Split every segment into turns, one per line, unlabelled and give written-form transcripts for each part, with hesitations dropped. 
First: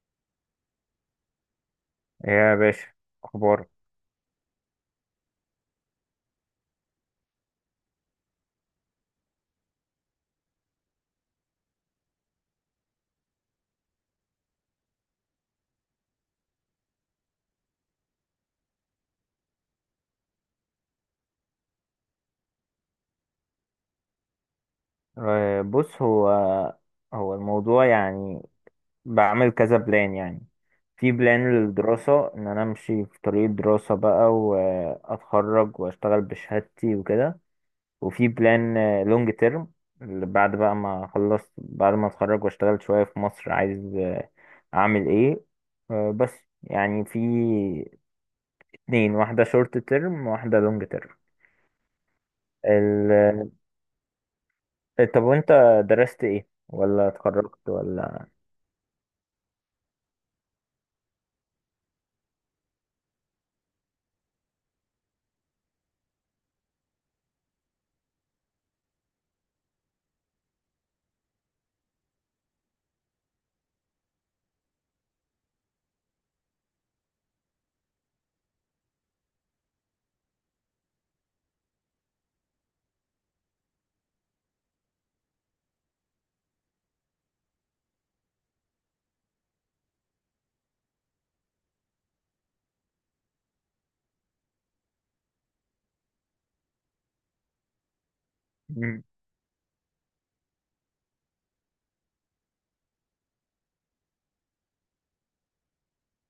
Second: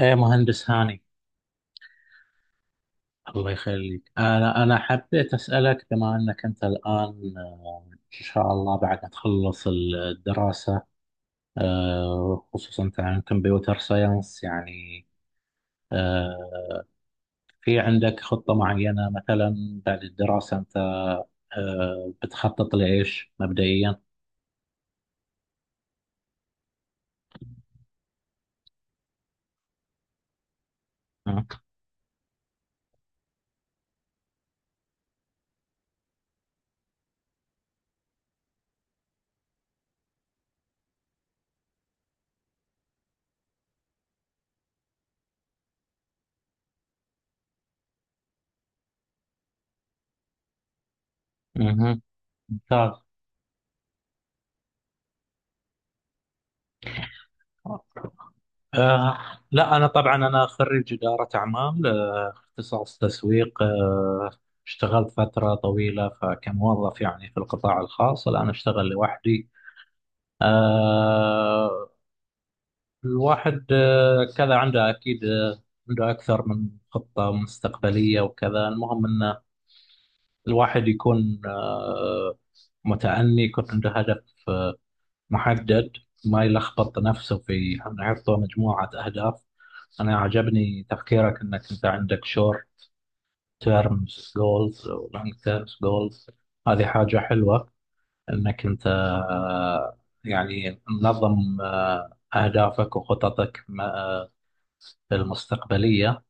ايه مهندس هاني.
ايه يا باشا،
الله
اخبارك؟
يخليك، انا حبيت اسالك بما انك انت الان، ان شاء الله بعد ما تخلص الدراسه، خصوصا انت عن كمبيوتر ساينس يعني، آه، في عندك خطه معينه مثلا بعد الدراسه انت، بتخطط لايش مبدئيا؟
بص، هو الموضوع يعني بعمل كذا بلان. يعني في
مم.
بلان للدراسة ان انا امشي في طريق الدراسة بقى واتخرج واشتغل بشهادتي وكده، وفي بلان لونج تيرم بعد بقى ما اخلص، بعد ما اتخرج واشتغل شوية في مصر عايز اعمل ايه بس يعني في اتنين، واحدة شورت تيرم وواحدة لونج
مهم. ممتاز.
تيرم. طب وانت درست ايه ولا اتخرجت ولا؟
آه لا، أنا طبعا خريج إدارة أعمال، اختصاص تسويق. اشتغلت فترة طويلة فكموظف يعني في القطاع الخاص، الآن أشتغل لوحدي. آه، الواحد كذا عنده أكيد، عنده أكثر من خطة مستقبلية وكذا. المهم أن الواحد يكون متأني، يكون عنده هدف آه، محدد، ما يلخبط نفسه في أنه يحط مجموعة أهداف. أنا عجبني تفكيرك أنك أنت عندك شور تيرمز جولز ولونج تيرمز جولز، هذه حاجة حلوة، انك انت،
مم.
يعني منظم، اهدافك وخططك المستقبلية.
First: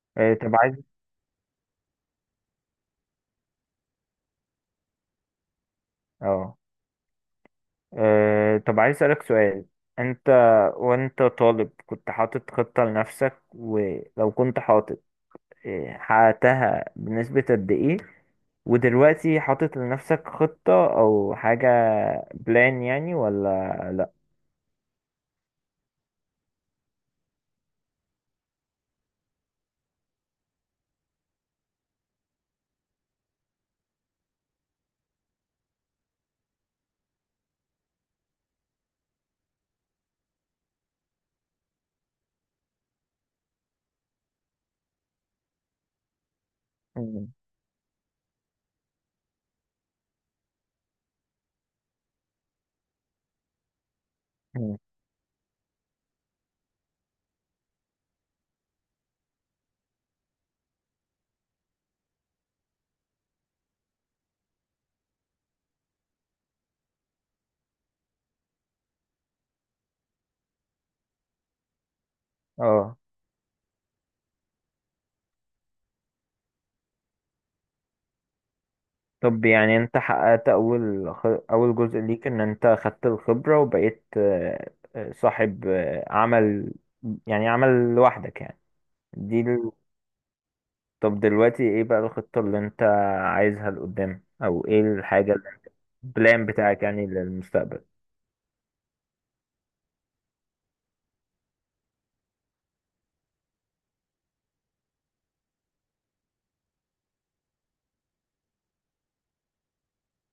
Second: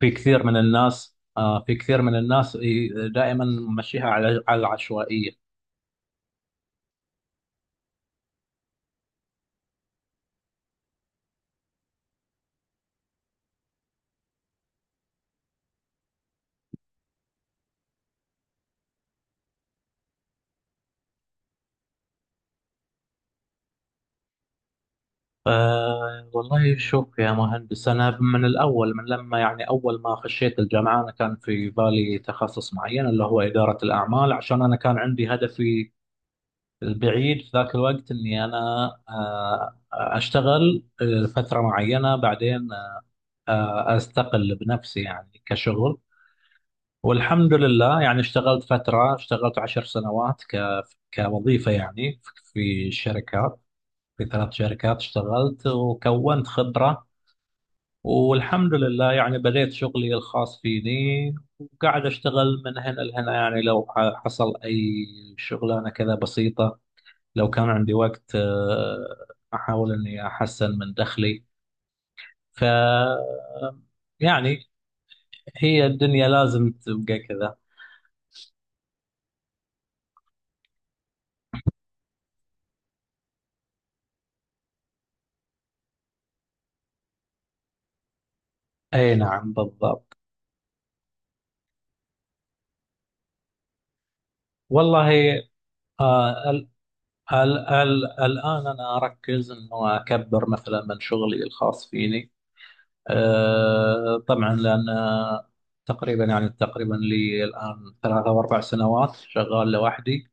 في
إيه،
كثير
طب
من
عايز
الناس، في كثير من الناس دائما ممشيها على العشوائية.
اه إيه، طب عايز اسالك سؤال، انت وانت طالب كنت حاطط خطة لنفسك؟ ولو كنت حاطط، حققتها بنسبة قد ايه؟ ودلوقتي حاطط لنفسك خطة او حاجة بلان يعني ولا لا؟
والله شوف يا مهندس، أنا من الأول، من لما يعني أول ما خشيت الجامعة، أنا كان في بالي تخصص معين اللي هو إدارة الأعمال، عشان أنا كان عندي هدفي البعيد في ذاك الوقت اني اشتغل فتره معينه، بعدين استقل بنفسي يعني كشغل.
مم.
والحمد لله يعني اشتغلت فتره، اشتغلت 10 سنوات كوظيفه يعني، في شركات، في ثلاث
مم.
شركات اشتغلت وكونت خبره. والحمد لله يعني بديت شغلي الخاص فيني، وقاعد اشتغل من هنا لهنا يعني، لو حصل اي شغلانه كذا بسيطه، لو كان عندي وقت، أحاول إني أحسن من دخلي. ف
اه
يعني هي الدنيا لازم تبقى كذا.
طب يعني انت حققت اول جزء ليك ان انت خدت الخبرة وبقيت، صاحب عمل، يعني عمل لوحدك يعني.
أي
دي
نعم،
ال...
بالضبط.
طب دلوقتي ايه بقى الخطة اللي انت عايزها لقدام، او ايه
والله،
الحاجة اللي- البلان
ال
بتاعك يعني
ال
للمستقبل؟
ال الآن أنا أركز إنه أكبر مثلا من شغلي الخاص فيني. طبعا، لأن تقريبا يعني تقريبا لي الآن 3 أو 4 سنوات شغال لوحدي.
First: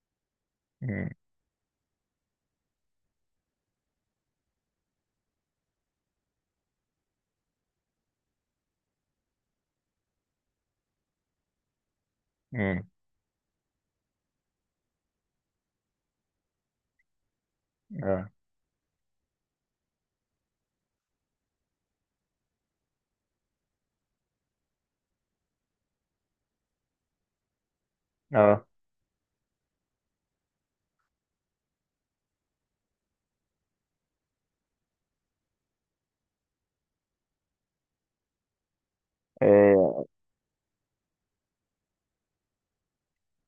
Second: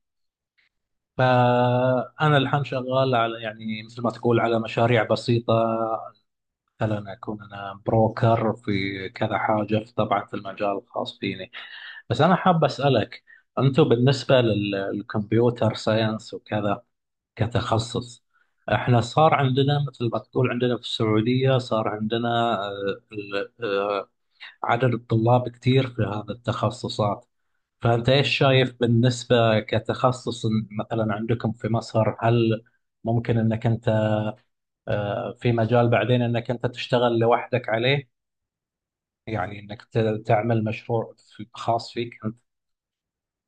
مم.
فأنا الحين شغال على يعني مثل ما تقول على مشاريع بسيطة، مثلا أكون أنا بروكر في كذا حاجة، في طبعا في المجال الخاص فيني. بس أنا حاب
مم.
أسألك، أنتم بالنسبة للكمبيوتر ساينس وكذا كتخصص،
اه
احنا صار عندنا مثل ما تقول، عندنا في السعودية صار عندنا، آه، ال- آه، عدد الطلاب كتير في هذا التخصصات. فأنت إيش
اه
شايف بالنسبة كتخصص مثلا عندكم في مصر، هل ممكن أنك أنت في مجال بعدين أنك أنت تشتغل لوحدك عليه؟ يعني انك
آه،
تعمل مشروع خاص فيك انت.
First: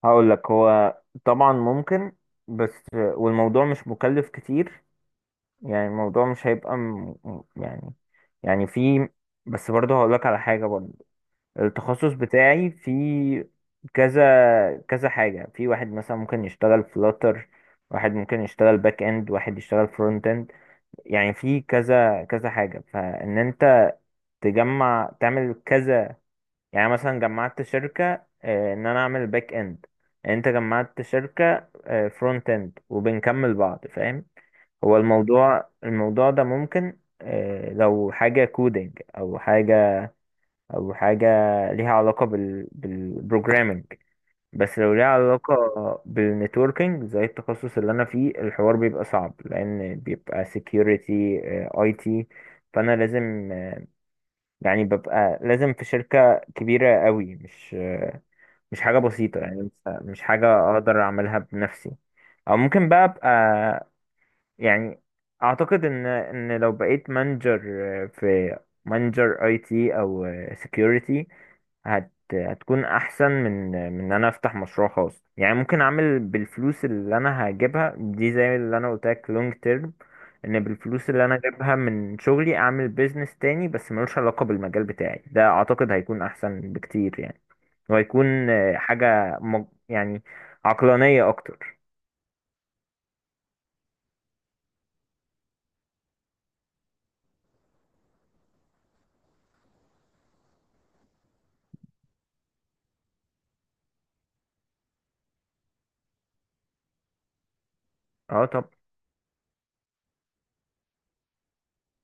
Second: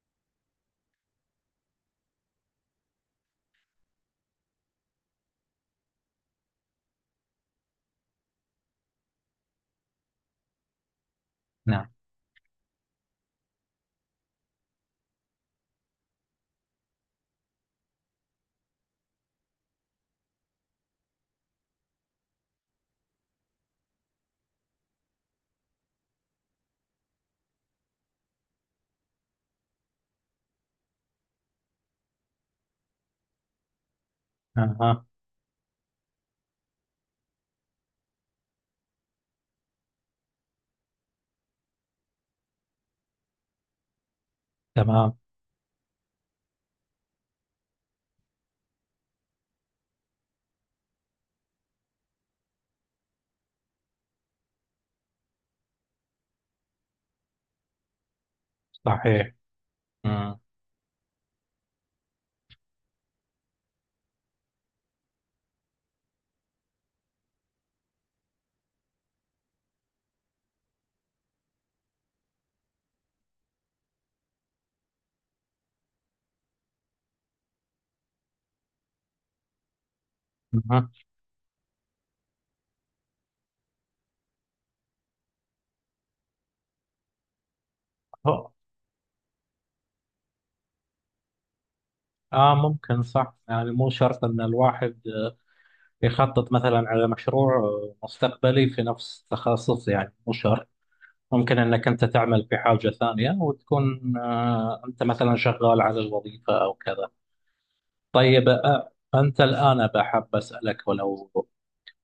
هقول لك، هو طبعا ممكن، بس والموضوع مش مكلف كتير، يعني الموضوع مش يعني، يعني في، بس برضه هقولك على حاجة برضه.
نعم.
التخصص بتاعي في كذا كذا حاجة، في واحد مثلا ممكن يشتغل فلاتر، واحد ممكن يشتغل باك اند، واحد يشتغل فرونت اند. يعني في كذا حاجة، فإن أنت تجمع تعمل كذا، يعني مثلا جمعت شركة إن أنا أعمل باك اند، أنت جمعت شركة فرونت اند وبنكمل بعض، فاهم؟ هو
اها.
الموضوع الموضوع ده ممكن لو حاجة كودينج أو حاجة، أو حاجة ليها علاقة بالبروجرامينج. بس لو ليها
تمام.
علاقة بالنتوركينج زي التخصص اللي أنا فيه، الحوار بيبقى صعب، لأن بيبقى security، IT، فأنا لازم، يعني ببقى لازم في شركة كبيرة قوي، مش مش حاجة
صحيح.
بسيطة، مش
مم.
حاجة أقدر أعملها بنفسي. أو ممكن بقى أبقى، يعني اعتقد ان لو بقيت مانجر في، مانجر اي تي او سكيورتي، هتكون احسن من ان انا افتح مشروع خاص. يعني ممكن اعمل بالفلوس اللي انا هجيبها دي، زي اللي انا قلت لك لونج تيرم، ان
اها.
بالفلوس اللي انا جايبها من شغلي اعمل بيزنس تاني بس ملوش علاقة بالمجال بتاعي ده، اعتقد هيكون احسن بكتير يعني. وهيكون
هو-
حاجة يعني عقلانية اكتر.
اه ممكن، صح، يعني مو شرط ان الواحد يخطط مثلا على مشروع مستقبلي في نفس تخصص، يعني مو شرط، ممكن انك انت تعمل في حاجة ثانية وتكون، انت مثلا شغال على الوظيفة او كذا.
اه
طيب،
طب
انت الان بحب اسالك، ولو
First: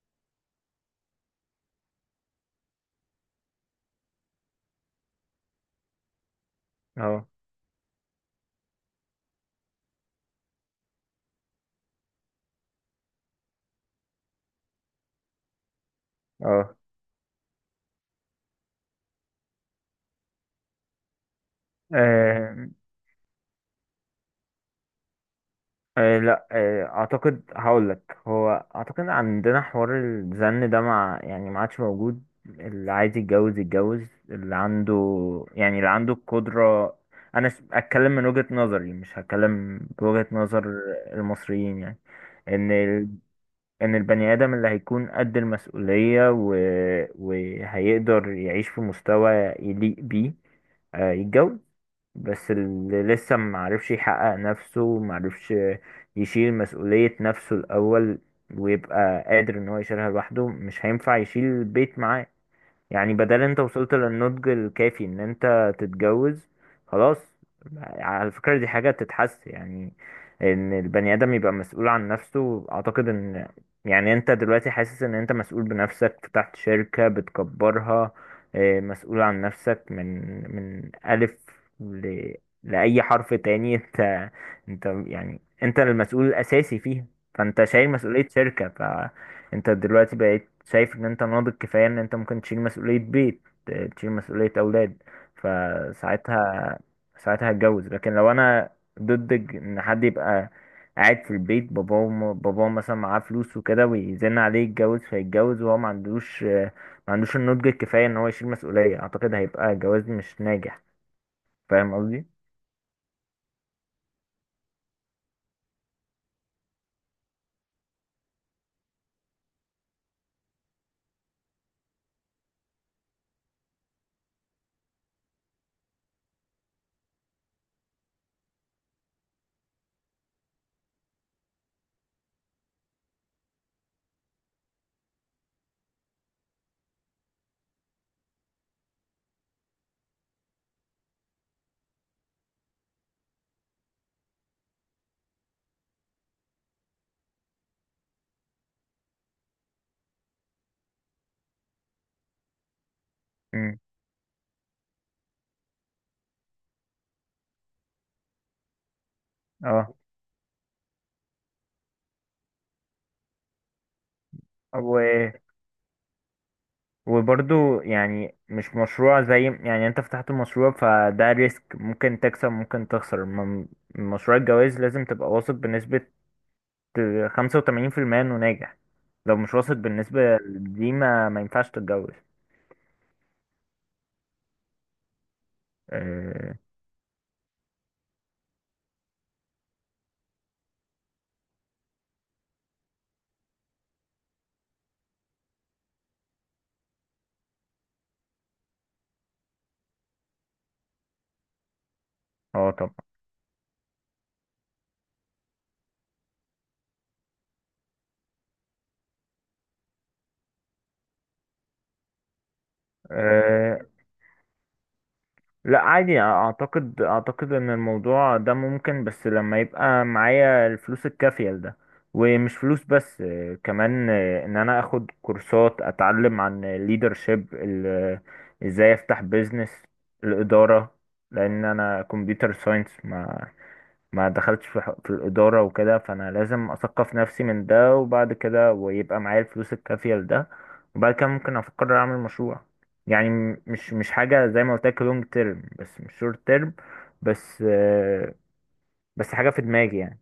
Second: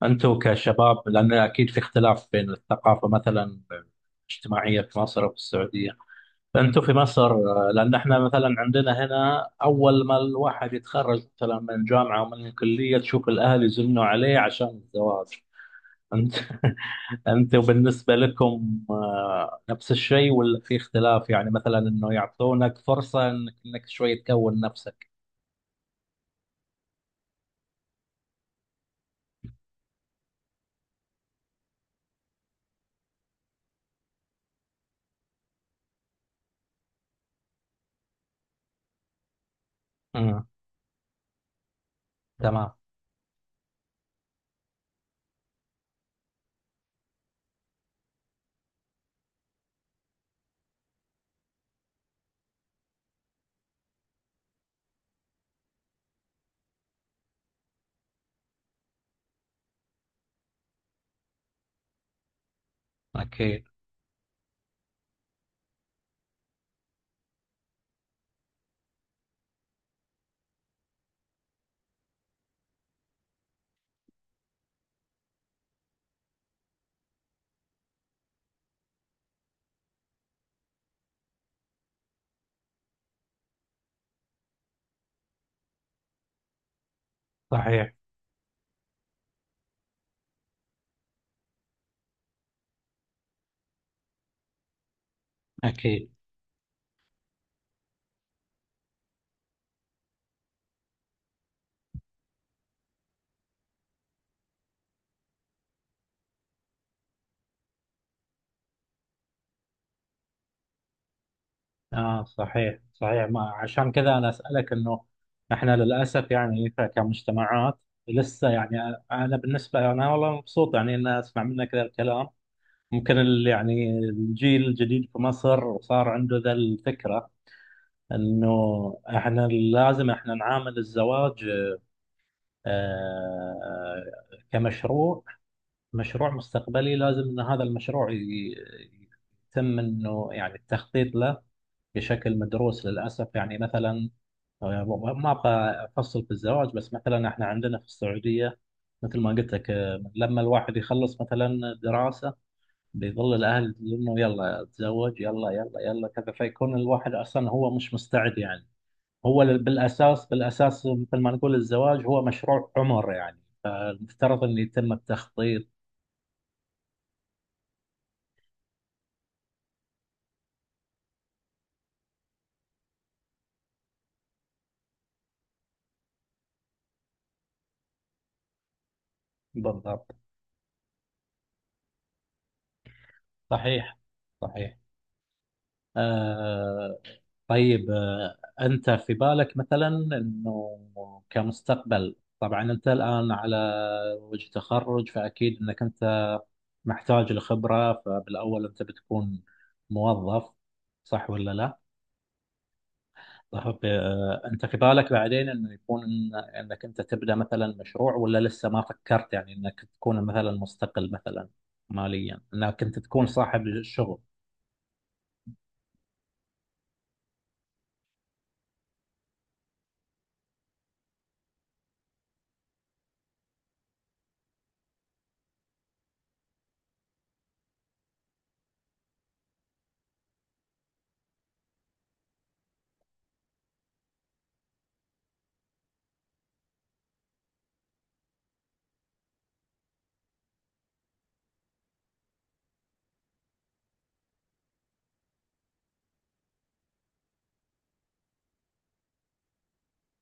أنتوا كشباب، لأن أكيد في اختلاف بين الثقافة مثلا الاجتماعية في مصر وفي السعودية، فأنتوا في
اه
مصر، لأن إحنا مثلا عندنا هنا أول ما الواحد يتخرج مثلا من جامعة ومن الكلية، تشوف الأهل يزنوا عليه عشان الزواج. أنت
اه
أنتوا بالنسبة لكم، نفس الشيء ولا في اختلاف؟ يعني مثلا إنه
آه
يعطونك فرصة إنك شوي تكون نفسك؟
آه لا آه اعتقد، هقول لك، هو اعتقد عندنا حوار الزن ده مع، يعني ما عادش موجود، اللي عايز يتجوز يتجوز، اللي عنده، اللي عنده القدرة. انا اتكلم من وجهة نظري، مش هتكلم بوجهة
امم.
نظر المصريين يعني. ان
تمام.
ال... ان البني ادم اللي هيكون قد المسؤولية، وهيقدر يعيش في مستوى يليق بيه، يتجوز. بس اللي لسه معرفش يحقق نفسه، معرفش يشيل مسؤولية نفسه الأول ويبقى قادر إن هو يشيلها لوحده، مش هينفع يشيل البيت معاه. يعني بدل انت
أكيد.
وصلت للنضج الكافي ان انت تتجوز، خلاص. على فكرة دي حاجة تتحس، يعني ان البني ادم يبقى مسؤول عن نفسه. اعتقد ان، يعني انت دلوقتي حاسس ان انت مسؤول بنفسك، فتحت شركة بتكبرها، اه، مسؤول عن نفسك من، من الف ل... لأي حرف تاني انت، انت يعني انت المسؤول الاساسي فيها، فانت شايل
صحيح.
مسؤولية شركة. انت دلوقتي بقيت شايف ان انت ناضج كفاية ان انت ممكن تشيل مسؤولية بيت، تشيل مسؤولية اولاد،
أكيد.
فساعتها ساعتها هتجوز. لكن لو انا ضد ان حد يبقى قاعد في البيت، باباه باباه مثلا معاه فلوس وكده ويزن عليه يتجوز، فيتجوز وهو ما عندوش، ما عندوش النضج الكفاية ان هو يشيل مسؤولية، اعتقد هيبقى جواز مش ناجح. فاهم
اه.
قصدي؟
صحيح، صحيح. ما عشان كذا انا اسالك، انه احنا للاسف يعني كمجتمعات لسه يعني، انا بالنسبه انا والله مبسوط يعني ان اسمع منك ذا الكلام. ممكن يعني الجيل الجديد في مصر صار عنده ذا الفكره، انه احنا لازم نعامل الزواج آه كمشروع، مشروع مستقبلي. لازم ان هذا المشروع يتم انه يعني التخطيط له بشكل مدروس. للاسف يعني مثلا، آه، ما ابغى افصل في الزواج، بس مثلا احنا عندنا في السعوديه مثل ما قلت لك، لما الواحد يخلص مثلا دراسه، بيظل الاهل
امم
انه يلا اتزوج يلا يلا يلا كذا، فيكون الواحد اصلا هو مش مستعد يعني. هو بالاساس، بالاساس مثل ما نقول الزواج هو مشروع عمر يعني، المفترض ان يتم
اه
التخطيط.
وبرضو يعني مش مشروع زي، يعني انت فتحت المشروع فده ريسك، ممكن تكسب ممكن تخسر. مشروع الجواز لازم تبقى واثق بنسبة 85% انه ناجح. لو مش واثق
بالضبط.
بالنسبة دي، ما ينفعش تتجوز.
صحيح. صحيح.
اه
آه، طيب، أنت في بالك مثلا أنه كمستقبل، طبعا أنت الآن على وجه تخرج، فأكيد أنك أنت محتاج لخبرة، فبالأول أنت بتكون موظف، صح ولا لا؟
طبعا.
طيب، أنت في بالك بعدين أنه يكون أنك أنت تبدأ مثلا مشروع، ولا لسه ما فكرت يعني أنك تكون مثلا مستقل، مثلا ماليا، أنك أنت تكون صاحب
آه،
الشغل؟
لا عادي، اعتقد ان الموضوع ده ممكن، بس لما يبقى معايا الفلوس الكافية لده. ومش فلوس بس، كمان ان انا اخد كورسات، اتعلم عن leadership، ازاي افتح بيزنس، الادارة، لان انا كمبيوتر ساينس، ما دخلتش في في الإدارة وكده، فأنا لازم أثقف نفسي من ده، وبعد كده ويبقى معايا الفلوس الكافية لده، وبعد كده ممكن أفكر أعمل مشروع. يعني مش حاجة، زي ما قلت لك لونج تيرم بس مش شورت تيرم. بس بس حاجة في دماغي يعني.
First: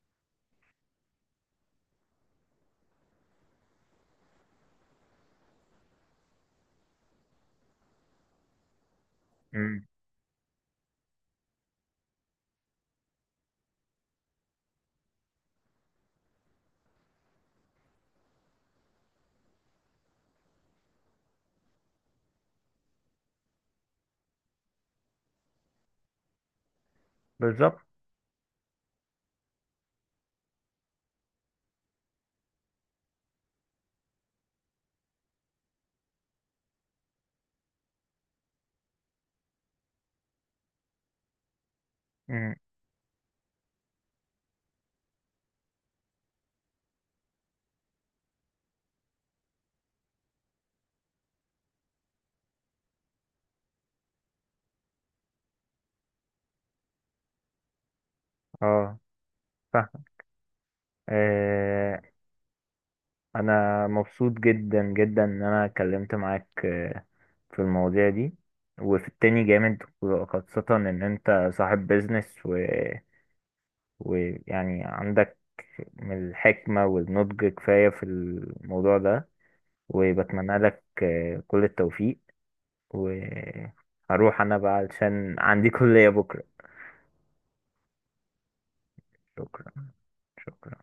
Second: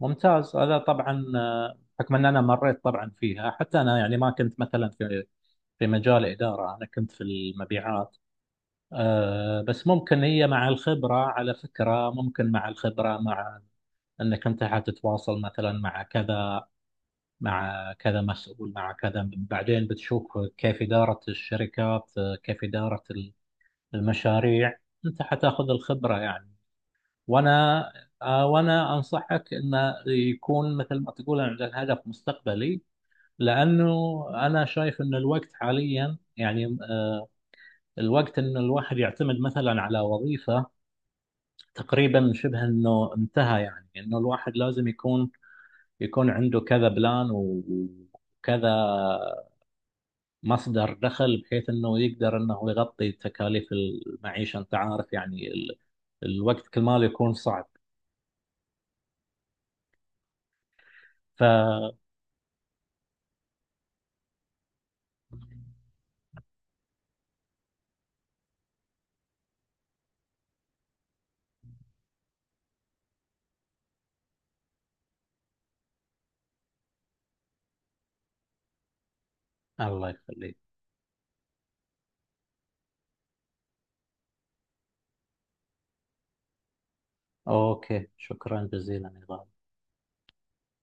ممتاز، هذا طبعا، بحكم ان انا مريت طبعا فيها، حتى انا يعني ما كنت مثلا في مجال اداره، انا كنت في المبيعات. بس
مم.
ممكن هي مع الخبره، على فكره ممكن مع الخبره، مع انك انت حتتواصل مثلا مع كذا، مع كذا مسؤول، مع كذا بعدين بتشوف كيف اداره الشركات، كيف اداره المشاريع، انت حتاخذ الخبره يعني.
بالظبط.
وانا وانا انصحك انه يكون مثل ما تقول عندك هدف مستقبلي، لانه انا شايف ان الوقت حاليا يعني، الوقت ان الواحد يعتمد مثلا على وظيفة تقريبا
مم.
شبه انه انتهى يعني، انه الواحد لازم يكون، عنده كذا بلان وكذا مصدر دخل بحيث انه يقدر انه يغطي تكاليف المعيشة، انت عارف يعني الوقت كل ما يكون صعب.
اه فاهم.
ف
آه، أنا مبسوط جدا إن أنا اتكلمت معاك في المواضيع دي، وفي التاني جامد، خاصة إن أنت صاحب بيزنس و، ويعني عندك من الحكمة والنضج كفاية في الموضوع ده.
الله يخليك.
وبتمنى لك كل التوفيق. وهروح أنا بقى علشان عندي كلية بكرة.
اوكي، شكرا جزيلا.
شكرا. شكرا.